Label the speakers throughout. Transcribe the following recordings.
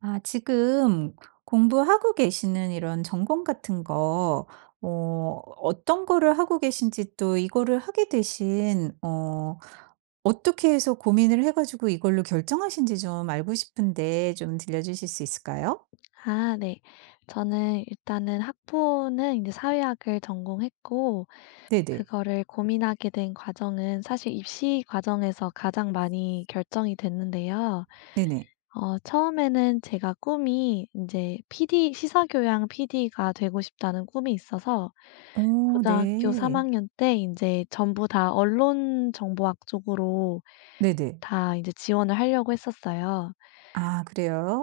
Speaker 1: 아 지금 공부하고 계시는 이런 전공 같은 거 어 어떤 거를 하고 계신지 또 이거를 하게 되신 어떻게 해서 고민을 해 가지고 이걸로 결정하신 지 좀 알고 싶은데 좀 들려주실 수 있을까요?
Speaker 2: 아 네. 저는 일단은 학부는 이제 사회학을 전공했고,
Speaker 1: 네네.
Speaker 2: 그거를 고민하게 된 과정은 사실 입시 과정에서 가장 많이 결정이 됐는데요.
Speaker 1: 네네.
Speaker 2: 처음에는 제가 꿈이 이제 PD 시사교양 PD가 되고 싶다는 꿈이 있어서
Speaker 1: 오,
Speaker 2: 고등학교 3
Speaker 1: 네.
Speaker 2: 학년 때 이제 전부 다 언론정보학 쪽으로
Speaker 1: 네네.
Speaker 2: 다 이제 지원을 하려고 했었어요.
Speaker 1: 아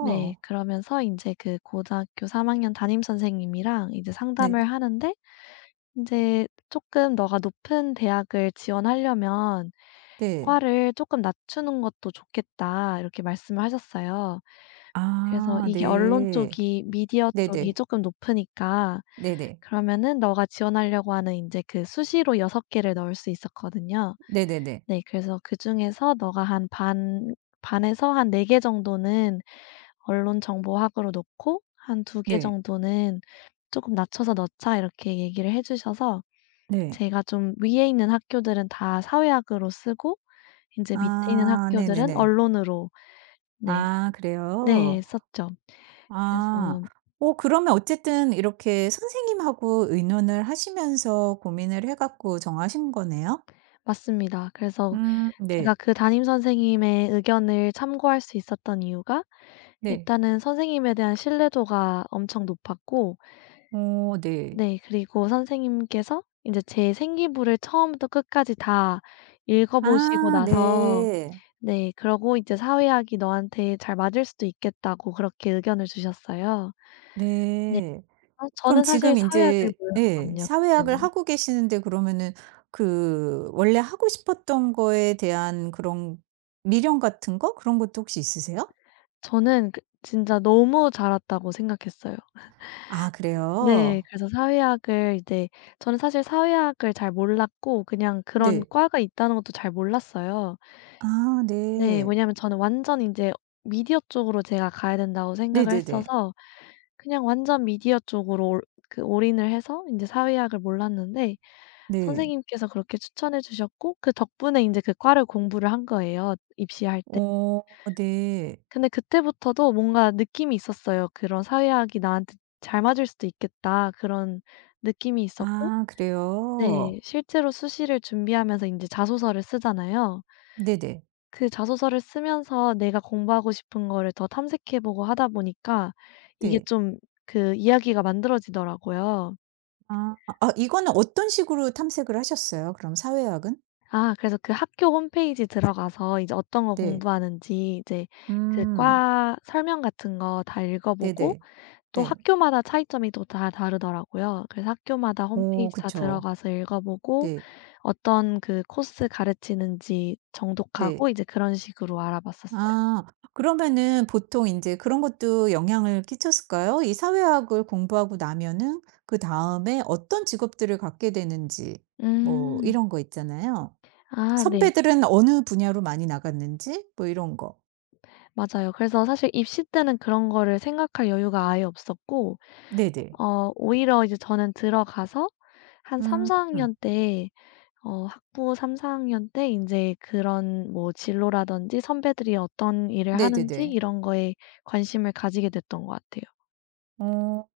Speaker 2: 네. 그러면서 이제 그 고등학교 3 학년 담임 선생님이랑 이제
Speaker 1: 네.
Speaker 2: 상담을 하는데, 이제 "조금 너가 높은 대학을 지원하려면
Speaker 1: 네.
Speaker 2: 과를 조금 낮추는 것도 좋겠다." 이렇게 말씀을 하셨어요. 그래서
Speaker 1: 아
Speaker 2: 이게 언론
Speaker 1: 네.
Speaker 2: 쪽이 미디어 쪽이
Speaker 1: 네네.
Speaker 2: 조금 높으니까
Speaker 1: 네네.
Speaker 2: 그러면은 "너가 지원하려고 하는 이제 그 수시로 6 개를 넣을 수 있었거든요.
Speaker 1: 네네네.
Speaker 2: 네. 그래서 그중에서 너가 한 반 반에서 한 4 개 정도는 언론 정보학으로 놓고 한 두 개
Speaker 1: 네.
Speaker 2: 정도는 조금 낮춰서 넣자." 이렇게 얘기를 해 주셔서
Speaker 1: 네.
Speaker 2: 제가 좀 위에 있는 학교들은 다 사회학으로 쓰고 인제 밑에 있는
Speaker 1: 아
Speaker 2: 학교들은
Speaker 1: 네네네.
Speaker 2: 언론으로. 네.
Speaker 1: 아
Speaker 2: 네,
Speaker 1: 그래요?
Speaker 2: 썼죠.
Speaker 1: 아.
Speaker 2: 그래서.
Speaker 1: 오 그러면 어쨌든 이렇게 선생님하고 의논을 하시면서 고민을 해 갖고 정하신 거네요?
Speaker 2: 맞습니다. 그래서 제가
Speaker 1: 네.
Speaker 2: 그 담임 선생님의 의견을 참고할 수 있었던 이유가,
Speaker 1: 네.
Speaker 2: 일단은 선생님에 대한 신뢰도가 엄청 높았고,
Speaker 1: 오 네.
Speaker 2: 네. 그리고 선생님께서 이제 제 생기부를 처음부터 끝까지 다 읽어 보시고
Speaker 1: 아
Speaker 2: 나서,
Speaker 1: 네.
Speaker 2: 네, 그러고 이제 "사회학이 너한테 잘 맞을 수도 있겠다."고 그렇게 의견을 주셨어요. 네.
Speaker 1: 네. 그럼
Speaker 2: 저는 사실
Speaker 1: 지금 이
Speaker 2: 사회학을
Speaker 1: 제 예
Speaker 2: 몰랐거든요,
Speaker 1: 사회학을
Speaker 2: 그때는.
Speaker 1: 하고 계시는데 그러면은 그 원래 하고 싶었던 거에 대한 그런 미련 같은 거 그런 것도 혹시 있으세요?
Speaker 2: 저는 그 진짜 너무 잘 왔다고 생각했어요.
Speaker 1: 아
Speaker 2: 네.
Speaker 1: 그래요?
Speaker 2: 그래서 사회학을 이제, 저는 사실 사회학을 잘 몰랐고 그냥 그런
Speaker 1: 네.
Speaker 2: 과가 있다는 것도 잘 몰랐어요.
Speaker 1: 아
Speaker 2: 네.
Speaker 1: 네.
Speaker 2: 왜냐하면 저는 완전 인제 미디어 쪽으로 제가 가야 된다고 생각을
Speaker 1: 네네네.
Speaker 2: 했어서 그냥 완전 미디어 쪽으로 올 그 올인을 해서 인제 사회학을 몰랐는데,
Speaker 1: 네.
Speaker 2: 선생님께서 그렇게 추천해 주셨고 그 덕분에 인제 그 과를 공부를 한 거예요, 입시할 때.
Speaker 1: 어 네.
Speaker 2: 근데 그때부터도 뭔가 느낌이 있었어요. 그런 '사회학이 나한테 잘 맞을 수도 있겠다.' 그런 느낌이 있었고,
Speaker 1: 아 그래요?
Speaker 2: 네, 실제로 수시를 준비하면서 인제 자소서를 쓰잖아요.
Speaker 1: 네네.
Speaker 2: 그 자소서를 쓰면서 내가 공부하고 싶은 거를 더 탐색해 보고 하다 보니까, 이게
Speaker 1: 네.
Speaker 2: 좀, 그 이야기가 만들어지더라고요.
Speaker 1: 아. 아 이거는 어떤 식으로 탐색을 하셨어요? 그럼 사회학은?
Speaker 2: 아, 그래서 그 학교 홈페이지 들어가서 이제 어떤 거
Speaker 1: 네.
Speaker 2: 공부하는지, 이제 그
Speaker 1: 음.
Speaker 2: 과 설명 같은 거 다 읽어 보고
Speaker 1: 네네.
Speaker 2: 또
Speaker 1: 네.
Speaker 2: 학교마다 차이점이 또 다 다르더라고요. 그래서 학교마다
Speaker 1: 오
Speaker 2: 홈페이지 다
Speaker 1: 그쵸.
Speaker 2: 들어가서 읽어 보고
Speaker 1: 네.
Speaker 2: 어떤 그 코스 가르치는지
Speaker 1: 네.
Speaker 2: 정독하고 이제 그런 식으로 알아봤었어요.
Speaker 1: 아 그러면은 보통 이제 그런 것도 영향을 끼쳤을까요? 이 사회학을 공부하고 나면은 그다음에 어떤 직업들을 갖게 되는지 뭐
Speaker 2: 음.
Speaker 1: 이런 거 있잖아요.
Speaker 2: 아 네.
Speaker 1: 선배들은 어느 분야로 많이 나갔는지 뭐 이런 거.
Speaker 2: 맞아요. 그래서 사실 입시 때는 그런 거를 생각할 여유가 아예 없었고,
Speaker 1: 네네.
Speaker 2: 오히려 이제 저는 들어가서 한
Speaker 1: 음.
Speaker 2: 3-4 학년 때, 학부 3-4 학년 때 이제 그런 뭐 진로라든지 선배들이 어떤 일을 하는지
Speaker 1: 네네네.
Speaker 2: 이런 거에 관심을 가지게 됐던 것 같아요.
Speaker 1: 어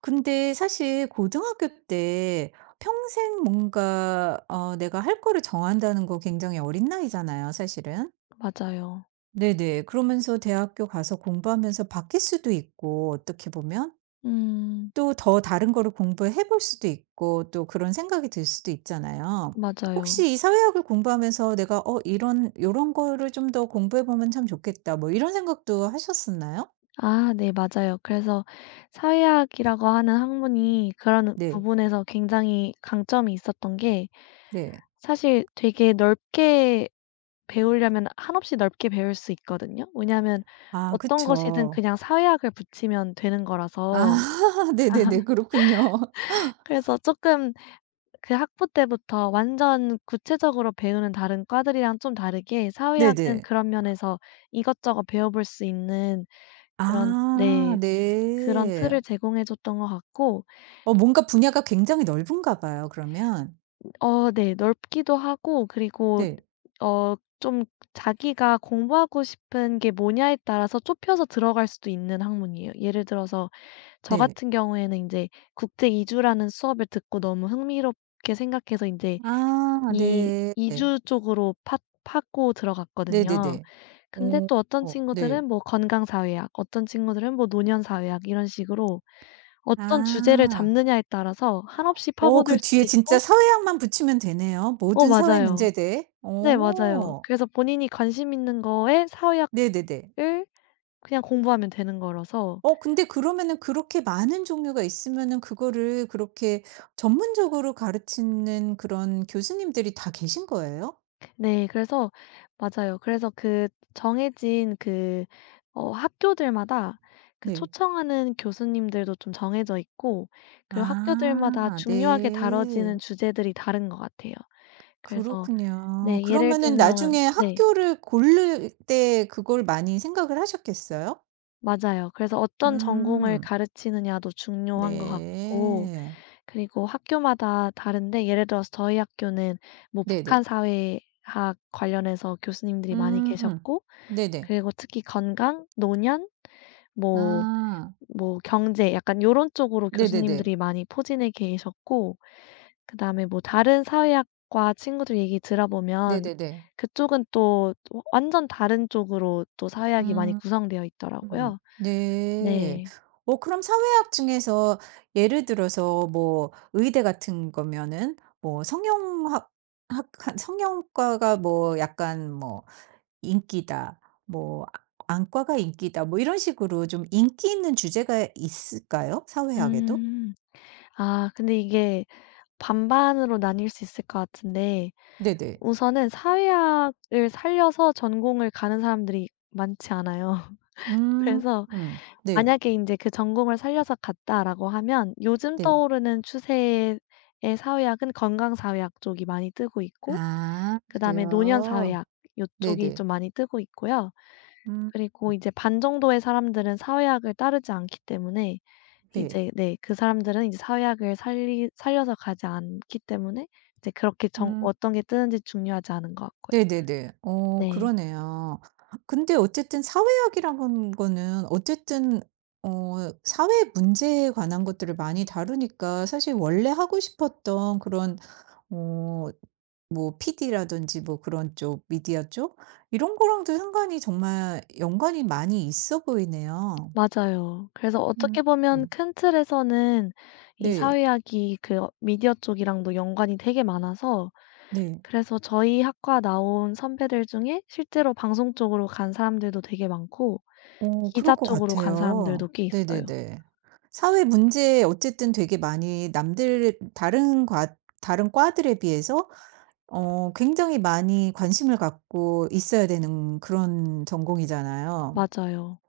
Speaker 1: 근데 사실 고등학교 때 평생 뭔가 내가 할 거를 정한다는 거 굉장히 어린 나이잖아요, 사실은.
Speaker 2: 맞아요.
Speaker 1: 네네. 그러면서 대학교 가서 공부하면서 바뀔 수도 있고 어떻게 보면
Speaker 2: 음,
Speaker 1: 또 더 다른 거를 공부해 볼 수도 있고 또 그런 생각이 들 수도 있잖아요.
Speaker 2: 맞아요.
Speaker 1: 혹시 이 사회학을 공부하면서 내가 '어 이런 요런 거를 좀 더 공부해 보면 참 좋겠다.' 뭐 이런 생각도 하셨었나요?
Speaker 2: 아 네, 맞아요. 그래서 사회학이라고 하는 학문이 그런
Speaker 1: 네.
Speaker 2: 부분에서 굉장히 강점이 있었던 게,
Speaker 1: 네.
Speaker 2: 사실 되게 넓게 배우려면 한없이 넓게 배울 수 있거든요. 왜냐하면
Speaker 1: 아
Speaker 2: 어떤 것이든
Speaker 1: 그쵸.
Speaker 2: 그냥 사회학을 붙이면 되는
Speaker 1: 아
Speaker 2: 거라서.
Speaker 1: 네네네. 그렇군요.
Speaker 2: 그래서 쪼끔 그 학부 때부터 완전 구체적으로 배우는 다른 과들이랑 좀 다르게 사회학은
Speaker 1: 네네.
Speaker 2: 그런 면에서 이것저것 배워볼 수 있는 그런,
Speaker 1: 아
Speaker 2: 네, 그런
Speaker 1: 네.
Speaker 2: 틀을 제공해 줬던 것 같고,
Speaker 1: 어 뭔가 분야가 굉장히 넓은가 봐요 그러면.
Speaker 2: 네. 넓기도 하고, 그리고
Speaker 1: 네.
Speaker 2: 어 좀 자기가 공부하고 싶은 게 뭐냐에 따라서 좁혀서 들어갈 수도 있는 학문이에요. 예를 들어서 저
Speaker 1: 네.
Speaker 2: 같은 경우에는 인제 국제 이주라는 수업을 듣고 너무 흥미롭게 생각해서 인제
Speaker 1: 아
Speaker 2: 이
Speaker 1: 네.
Speaker 2: 이주 쪽으로 파 파고 들어갔거든요.
Speaker 1: 네네네.
Speaker 2: 근데
Speaker 1: 오,
Speaker 2: 또 어떤
Speaker 1: 어 네.
Speaker 2: 친구들은 뭐 건강사회학, 어떤 친구들은 뭐 노년사회학 이런 식으로 어떤 주제를
Speaker 1: 아.
Speaker 2: 잡느냐에 따라서 한없이
Speaker 1: 어 그
Speaker 2: 파고들 수도
Speaker 1: 뒤에 진짜
Speaker 2: 있고.
Speaker 1: 사회학만 붙이면 되네요. 모든 사회
Speaker 2: 맞아요.
Speaker 1: 문제에 대해.
Speaker 2: 네, 맞아요.
Speaker 1: 오,
Speaker 2: 그래서 본인이 관심 있는 거에 사회학을
Speaker 1: 네네네.
Speaker 2: 그냥 공부하면 되는 거라서.
Speaker 1: 어 근데 그러면은 그렇게 많은 종류가 있으면은 그거를 그렇게 전문적으로 가르치는 그런 교수님들이 다 계신 거예요?
Speaker 2: 네. 그래서 맞아요. 그래서 그 정해진, 그 학교들마다 그
Speaker 1: 네.
Speaker 2: 초청하는 교수님들도 좀 정해져 있고 그리고 학교들마다
Speaker 1: 아
Speaker 2: 중요하게 다뤄지는
Speaker 1: 네.
Speaker 2: 주제들이 다른 것 같아요. 그래서.
Speaker 1: 그렇군요.
Speaker 2: 네, 예를
Speaker 1: 그러면은
Speaker 2: 들면.
Speaker 1: 나중에
Speaker 2: 네.
Speaker 1: 학교를 고를 때 그걸 많이 생각을 하셨겠어요?
Speaker 2: 맞아요. 그래서 어떤 전공을
Speaker 1: 음.
Speaker 2: 가르치느냐도 중요한 것 같고,
Speaker 1: 네.
Speaker 2: 그리고 학교마다 다른데 예를 들어서 저희 학교는 뭐 북한
Speaker 1: 네네.
Speaker 2: 사회학 관련해서 교수님들이 많이
Speaker 1: 음.
Speaker 2: 계셨고,
Speaker 1: 네네.
Speaker 2: 그리고 특히 건강, 노년, 뭐
Speaker 1: 아.
Speaker 2: 뭐 경제, 약간 요런 쪽으로
Speaker 1: 네네네.
Speaker 2: 교수님들이 많이 포진해 계셨고, 그다음에 뭐 다른 사회학과 친구들 얘기 들어보면
Speaker 1: 네네네.
Speaker 2: 그쪽은 또 완전 다른 쪽으로 또 사회학이 많이
Speaker 1: 음.
Speaker 2: 구성되어
Speaker 1: 음.
Speaker 2: 있더라고요.
Speaker 1: 네.
Speaker 2: 네.
Speaker 1: 어 그럼 사회학 중에서 예를 들어서 뭐 의대 같은 거면은 뭐 성형학 학 성형과가 뭐 약간 뭐 인기다. 뭐 아 안과가 인기다. 뭐 이런 식으로 좀 인기 있는 주제가 있을까요? 사회학에도?
Speaker 2: 음. 아 근데 이게 반반으로 나뉠 수 있을 것 같은데,
Speaker 1: 네네.
Speaker 2: 우선은 사회학을 살려서 전공을 가는 사람들이 많지 않아요.
Speaker 1: 음.
Speaker 2: 그래서
Speaker 1: 음. 네.
Speaker 2: 만약에 인제 그 전공을 살려서 갔다라고 하면 요즘
Speaker 1: 네.
Speaker 2: 떠오르는 추세의 사회학은 건강 사회학 쪽이 많이 뜨고 있고,
Speaker 1: 아 그래요?
Speaker 2: 그다음에 노년 사회학 요쪽이
Speaker 1: 네네.
Speaker 2: 좀 많이 뜨고 있고요.
Speaker 1: 음.
Speaker 2: 그리고 이제 반 정도의 사람들은 사회학을 따르지 않기 때문에,
Speaker 1: 네.
Speaker 2: 이제, 네, 그 사람들은 이제 사회학을 살리 살려서 가지 않기 때문에 이제 그렇게 정
Speaker 1: 음.
Speaker 2: 어떤 게 뜨는지 중요하지 않은 것 같고요.
Speaker 1: 네네네. 어
Speaker 2: 네.
Speaker 1: 그러네요. 근데 어쨌든 사회학이라는 거는 어쨌든 어 사회 문제에 관한 것들을 많이 다루니까 사실 원래 하고 싶었던 그런 어 뭐 PD라든지 뭐 그런 쪽 미디어 쪽 이런 거랑도 상관이 정말 연관이 많이 있어 보이네요.
Speaker 2: 맞아요. 그래서
Speaker 1: 음.
Speaker 2: 어떻게 보면
Speaker 1: 음.
Speaker 2: 큰 틀에서는 이
Speaker 1: 네.
Speaker 2: 사회학이 그 미디어 쪽이랑도 연관이 되게 많아서,
Speaker 1: 네.
Speaker 2: 그래서 저희 학과 나온 선배들 중에 실제로 방송 쪽으로 간 사람들도 되게 많고
Speaker 1: 어 그럴
Speaker 2: 기자
Speaker 1: 것
Speaker 2: 쪽으로 간 사람들도
Speaker 1: 같아요.
Speaker 2: 꽤 있어요.
Speaker 1: 네네네. 사회 문제에 어쨌든 되게 많이 남들 다른 과 다른 과들에 비해서 굉장히 많이 관심을 갖고 있어야 되는 그런 전공이잖아요.
Speaker 2: 맞아요.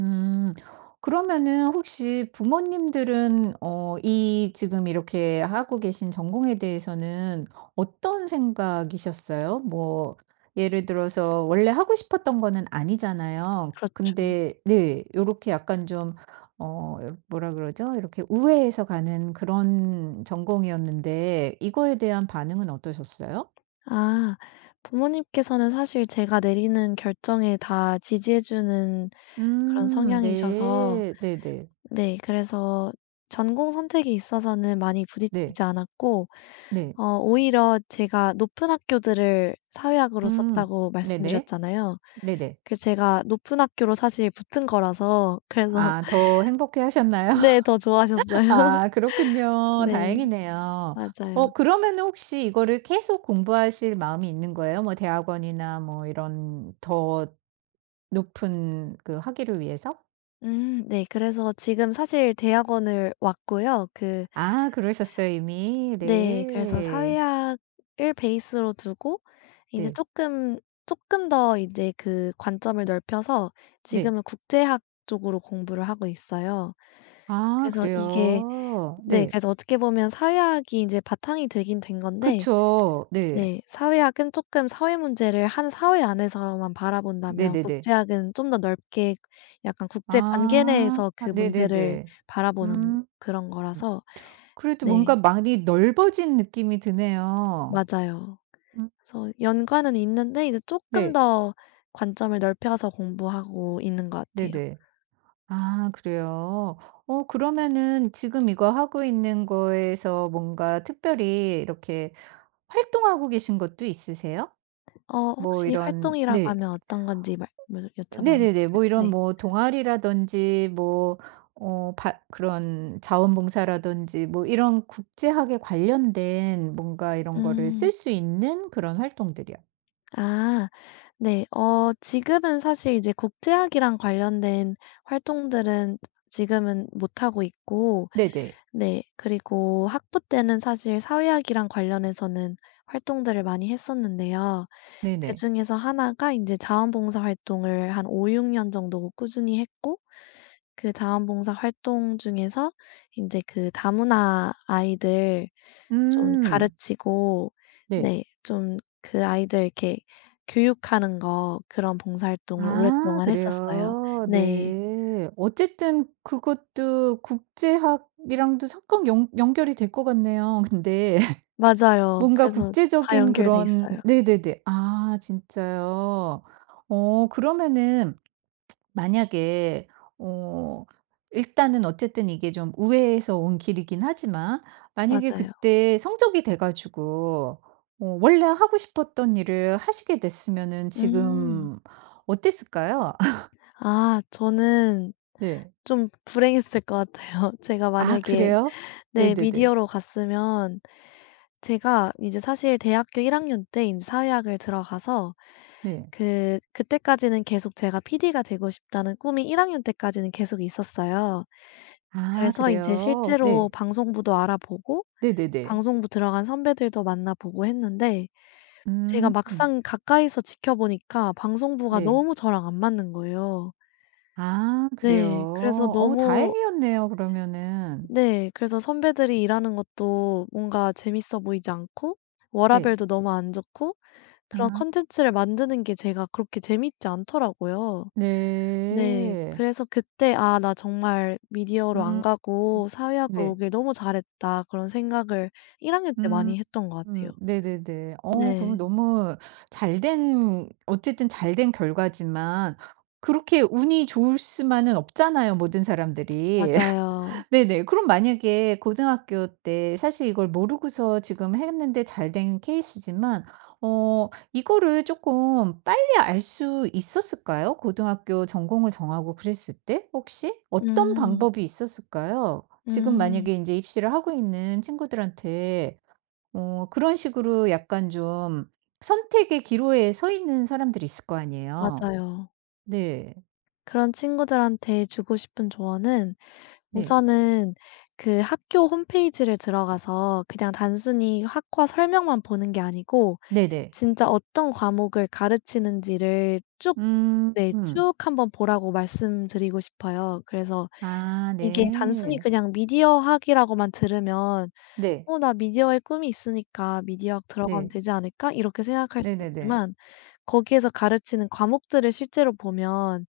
Speaker 1: 음. 그러면은 혹시 부모님들은 이 지금 이렇게 하고 계신 전공에 대해서는 어떤 생각이셨어요? 뭐 예를 들어서 원래 하고 싶었던 거는 아니잖아요.
Speaker 2: 그렇죠.
Speaker 1: 근데 네. 요렇게 약간 좀 어 뭐라 그러죠? 이렇게 우회해서 가는 그런 전공이었는데 이거에 대한 반응은 어떠셨어요?
Speaker 2: 아, 부모님께서는 사실 제가 내리는 결정에 다 지지해 주는 그런
Speaker 1: 음.
Speaker 2: 성향이셔서,
Speaker 1: 네. 네네.
Speaker 2: 네, 그래서 전공 선택에 있어서는 많이
Speaker 1: 네.
Speaker 2: 부딪히지 않았고,
Speaker 1: 네.
Speaker 2: 오히려 제가 높은 학교들을 사회학으로
Speaker 1: 음.
Speaker 2: 썼다고
Speaker 1: 네네.
Speaker 2: 말씀드렸잖아요.
Speaker 1: 네네.
Speaker 2: 그래서 제가 높은 학교로 사실 붙은 거라서 그래서
Speaker 1: 아 더 행복해 하셨나요?
Speaker 2: 네, 더 좋아하셨어요.
Speaker 1: 아 그렇군요.
Speaker 2: 네,
Speaker 1: 다행이네요.
Speaker 2: 맞아요.
Speaker 1: 어 그러면은 혹시 이거를 계속 공부하실 마음이 있는 거예요? 뭐 대학원이나 뭐 이런 더 높은 그 학위를 위해서?
Speaker 2: 음, 네, 그래서 지금 사실 대학원을 왔고요. 그,
Speaker 1: 아 그러셨어요 이미.
Speaker 2: 네, 그래서
Speaker 1: 네.
Speaker 2: 사회학을 베이스로 두고 이제
Speaker 1: 네.
Speaker 2: 조금 더 이제 그 관점을 넓혀서
Speaker 1: 네.
Speaker 2: 지금은 국제학 쪽으로 공부를 하고 있어요.
Speaker 1: 아
Speaker 2: 그래서 이게,
Speaker 1: 그래요.
Speaker 2: 네.
Speaker 1: 네.
Speaker 2: 그래서 어떻게 보면 사회학이 이제 바탕이 되긴 된 건데,
Speaker 1: 그쵸. 네.
Speaker 2: 네, 사회학은 쪼끔 사회 문제를 한 사회 안에서만 바라본다면
Speaker 1: 네네네.
Speaker 2: 국제학은 좀 더 넓게 약간 국제 관계
Speaker 1: 아
Speaker 2: 내에서 그 문제를
Speaker 1: 네네네.
Speaker 2: 바라보는
Speaker 1: 음.
Speaker 2: 그런 거라서.
Speaker 1: 그래도 뭔가
Speaker 2: 네,
Speaker 1: 많이 넓어진 느낌이 드네요.
Speaker 2: 맞아요. 그래서 연관은 있는데 이제 조금
Speaker 1: 네.
Speaker 2: 더 관점을 넓혀서 공부하고 있는 것 같아요.
Speaker 1: 네네. 아 그래요? 어 그러면은 지금 이거 하고 있는 거에서 뭔가 특별히 이렇게 활동하고 계신 것도 있으세요? 뭐
Speaker 2: 혹시
Speaker 1: 이런
Speaker 2: 활동이라고
Speaker 1: 네.
Speaker 2: 하면 어떤 건지 말 물 여쭤봐도
Speaker 1: 네네네.
Speaker 2: 될까요?
Speaker 1: 뭐 이런
Speaker 2: 네.
Speaker 1: 뭐 동아리라든지 뭐 어 바 그런 자원봉사라든지 뭐 이런 국제학에 관련된 뭔가 이런 거를 쓸
Speaker 2: 음.
Speaker 1: 수 있는 그런 활동들이요.
Speaker 2: 아 네. 지금은 사실 이제 국제학이랑 관련된 활동들은 지금은 못 하고 있고,
Speaker 1: 네네.
Speaker 2: 네. 그리고 학부 때는 사실 사회학이랑 관련해서는 활동들을 많이 했었는데요.
Speaker 1: 네네.
Speaker 2: 그중에서 하나가 이제 자원봉사 활동을 한 5-6년 정도 꾸준히 했고, 그 자원봉사 활동 중에서 이제 그 다문화 아이들 좀
Speaker 1: 음.
Speaker 2: 가르치고,
Speaker 1: 네.
Speaker 2: 네, 좀 그 아이들 이렇게 교육하는 거, 그런 봉사활동을
Speaker 1: 아
Speaker 2: 오랫동안 했었어요.
Speaker 1: 그래요?
Speaker 2: 네.
Speaker 1: 네. 어쨌든 그것도 국제학이랑도 잠깐 연 연결이 될 것 같네요. 근데
Speaker 2: 맞아요.
Speaker 1: 뭔가
Speaker 2: 그래서 다
Speaker 1: 국제적인
Speaker 2: 연결돼
Speaker 1: 그런
Speaker 2: 있어요.
Speaker 1: 네네네. 아 진짜요? 어 그러면은 만약에 어 일단은 어쨌든 이게 좀 우회해서 온 길이긴 하지만 만약에
Speaker 2: 맞아요.
Speaker 1: 그때 성적이 돼 가지고 원래 하고 싶었던 일을 하시게 됐으면은
Speaker 2: 음.
Speaker 1: 지금 어땠을까요?
Speaker 2: 아 저는
Speaker 1: 네.
Speaker 2: 좀 불행했을 것 같아요. 제가
Speaker 1: 아
Speaker 2: 만약에,
Speaker 1: 그래요?
Speaker 2: 네,
Speaker 1: 네네네.
Speaker 2: 미디어로 갔으면, 제가 이제 사실 대학교 1 학년 때 인제 사회학을 들어가서,
Speaker 1: 네.
Speaker 2: 그때까지는 계속 제가 PD가 되고 싶다는 꿈이 1 학년 때까지는 계속 있었어요.
Speaker 1: 아
Speaker 2: 그래서 이제
Speaker 1: 그래요?
Speaker 2: 실제로
Speaker 1: 네.
Speaker 2: 방송부도 알아보고
Speaker 1: 네네네.
Speaker 2: 방송부 들어간 선배들도 만나보고 했는데 제가
Speaker 1: 음.
Speaker 2: 막상 가까이서 지켜보니까 방송부가
Speaker 1: 네.
Speaker 2: 너무 저랑 안 맞는 거예요.
Speaker 1: 아
Speaker 2: 네. 그래서
Speaker 1: 그래요? 어
Speaker 2: 너무.
Speaker 1: 다행이었네요 그러면은.
Speaker 2: 네. 그래서 선배들이 일하는 것도 뭔가 재밌어 보이지 않고
Speaker 1: 네.
Speaker 2: 워라밸도 너무 안 좋고 그런
Speaker 1: 아
Speaker 2: 콘텐츠를 만드는 게 제가 그렇게 재밌지 않더라고요. 네.
Speaker 1: 네.
Speaker 2: 그래서 그때 '아 나 정말 미디어로 안
Speaker 1: 음.
Speaker 2: 가고 사회학으로
Speaker 1: 네.
Speaker 2: 오길 너무 잘했다.' 그런 생각을 1 학년 때
Speaker 1: 음.
Speaker 2: 많이 했던 것 같아요.
Speaker 1: 네네네. 어 그럼
Speaker 2: 네.
Speaker 1: 너무 잘된 어쨌든 잘된 결과지만 그렇게 운이 좋을 수만은 없잖아요 모든 사람들이.
Speaker 2: 맞아요.
Speaker 1: 네네. 그럼 만약에 고등학교 때 사실 이걸 모르고서 지금 했는데 잘 된 케이스지만 이거를 조금 빨리 알 수 있었을까요? 고등학교 전공을 정하고 그랬을 때 혹시? 어떤
Speaker 2: 음.
Speaker 1: 방법이 있었을까요? 지금
Speaker 2: 음.
Speaker 1: 만약에 이제 입시를 하고 있는 친구들한테 그런 식으로 약간 좀 선택의 기로에 서 있는 사람들이 있을 거 아니에요.
Speaker 2: 맞아요.
Speaker 1: 네.
Speaker 2: 그런 친구들한테 주고 싶은 조언은,
Speaker 1: 네.
Speaker 2: 우선은 그 학교 홈페이지를 들어가서 그냥 단순히 학과 설명만 보는 게 아니고
Speaker 1: 네네.
Speaker 2: 진짜 어떤 과목을 가르치는지를 쭉,
Speaker 1: 음.
Speaker 2: 네,
Speaker 1: 음.
Speaker 2: 쭉 한번 보라고 말씀드리고 싶어요. 그래서
Speaker 1: 아
Speaker 2: 이게 단순히
Speaker 1: 네.
Speaker 2: 그냥 미디어학이라고만 들으면
Speaker 1: 네.
Speaker 2: '어 나 미디어에 꿈이 있으니까 미디어학 들어가면
Speaker 1: 네.
Speaker 2: 되지 않을까?' 이렇게 생각할 수
Speaker 1: 네네네.
Speaker 2: 있지만 거기에서 가르치는 과목들을 실제로 보면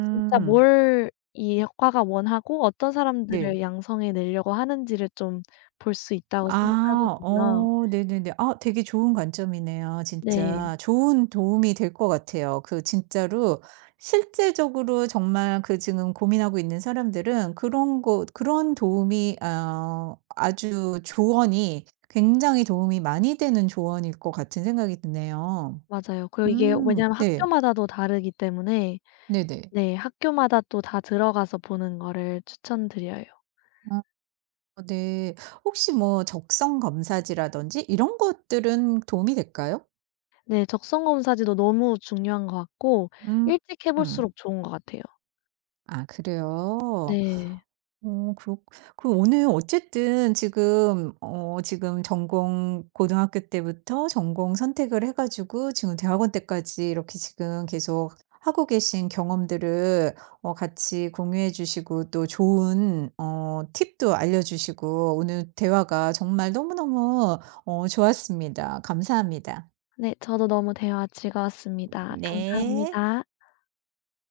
Speaker 2: 진짜 뭘 이 학과가 원하고 어떤 사람들을
Speaker 1: 네.
Speaker 2: 양성해 내려고 하는지를 좀 볼 수 있다고
Speaker 1: 아
Speaker 2: 생각하거든요.
Speaker 1: 네네네. 아 되게 좋은 관점이네요
Speaker 2: 네.
Speaker 1: 진짜. 좋은 도움이 될 것 같아요. 그 진짜로 실제적으로 정말 그 지금 고민하고 있는 사람들은 그런 거 그런 도움이 아주 조언이 굉장히 도움이 많이 되는 조언일 것 같은 생각이 드네요.
Speaker 2: 맞아요. 그리고 이게, 왜냐하면
Speaker 1: 네.
Speaker 2: 학교마다도 다르기 때문에,
Speaker 1: 네네.
Speaker 2: 네, 학교마다 또 다 들어가서 보는 거를 추천드려요.
Speaker 1: 어. 어 네. 혹시 뭐 적성 검사지라든지 이런 것들은 도움이 될까요?
Speaker 2: 네. 적성 검사지도 너무 중요한 것 같고
Speaker 1: 음.
Speaker 2: 일찍 해
Speaker 1: 음.
Speaker 2: 볼수록 좋은 것 같아요.
Speaker 1: 아 그래요?
Speaker 2: 네.
Speaker 1: 어 그렇 그 오늘 어쨌든 지금 어 지금 전공 고등학교 때부터 전공 선택을 해 가지고 지금 대학원 때까지 이렇게 지금 계속 하고 계신 경험들을 같이 공유해 주시고 또 좋은 팁도 알려주시고 오늘 대화가 정말 너무너무 좋았습니다. 감사합니다.
Speaker 2: 네. 저도 너무 대화 즐거웠습니다.
Speaker 1: 네.
Speaker 2: 감사합니다.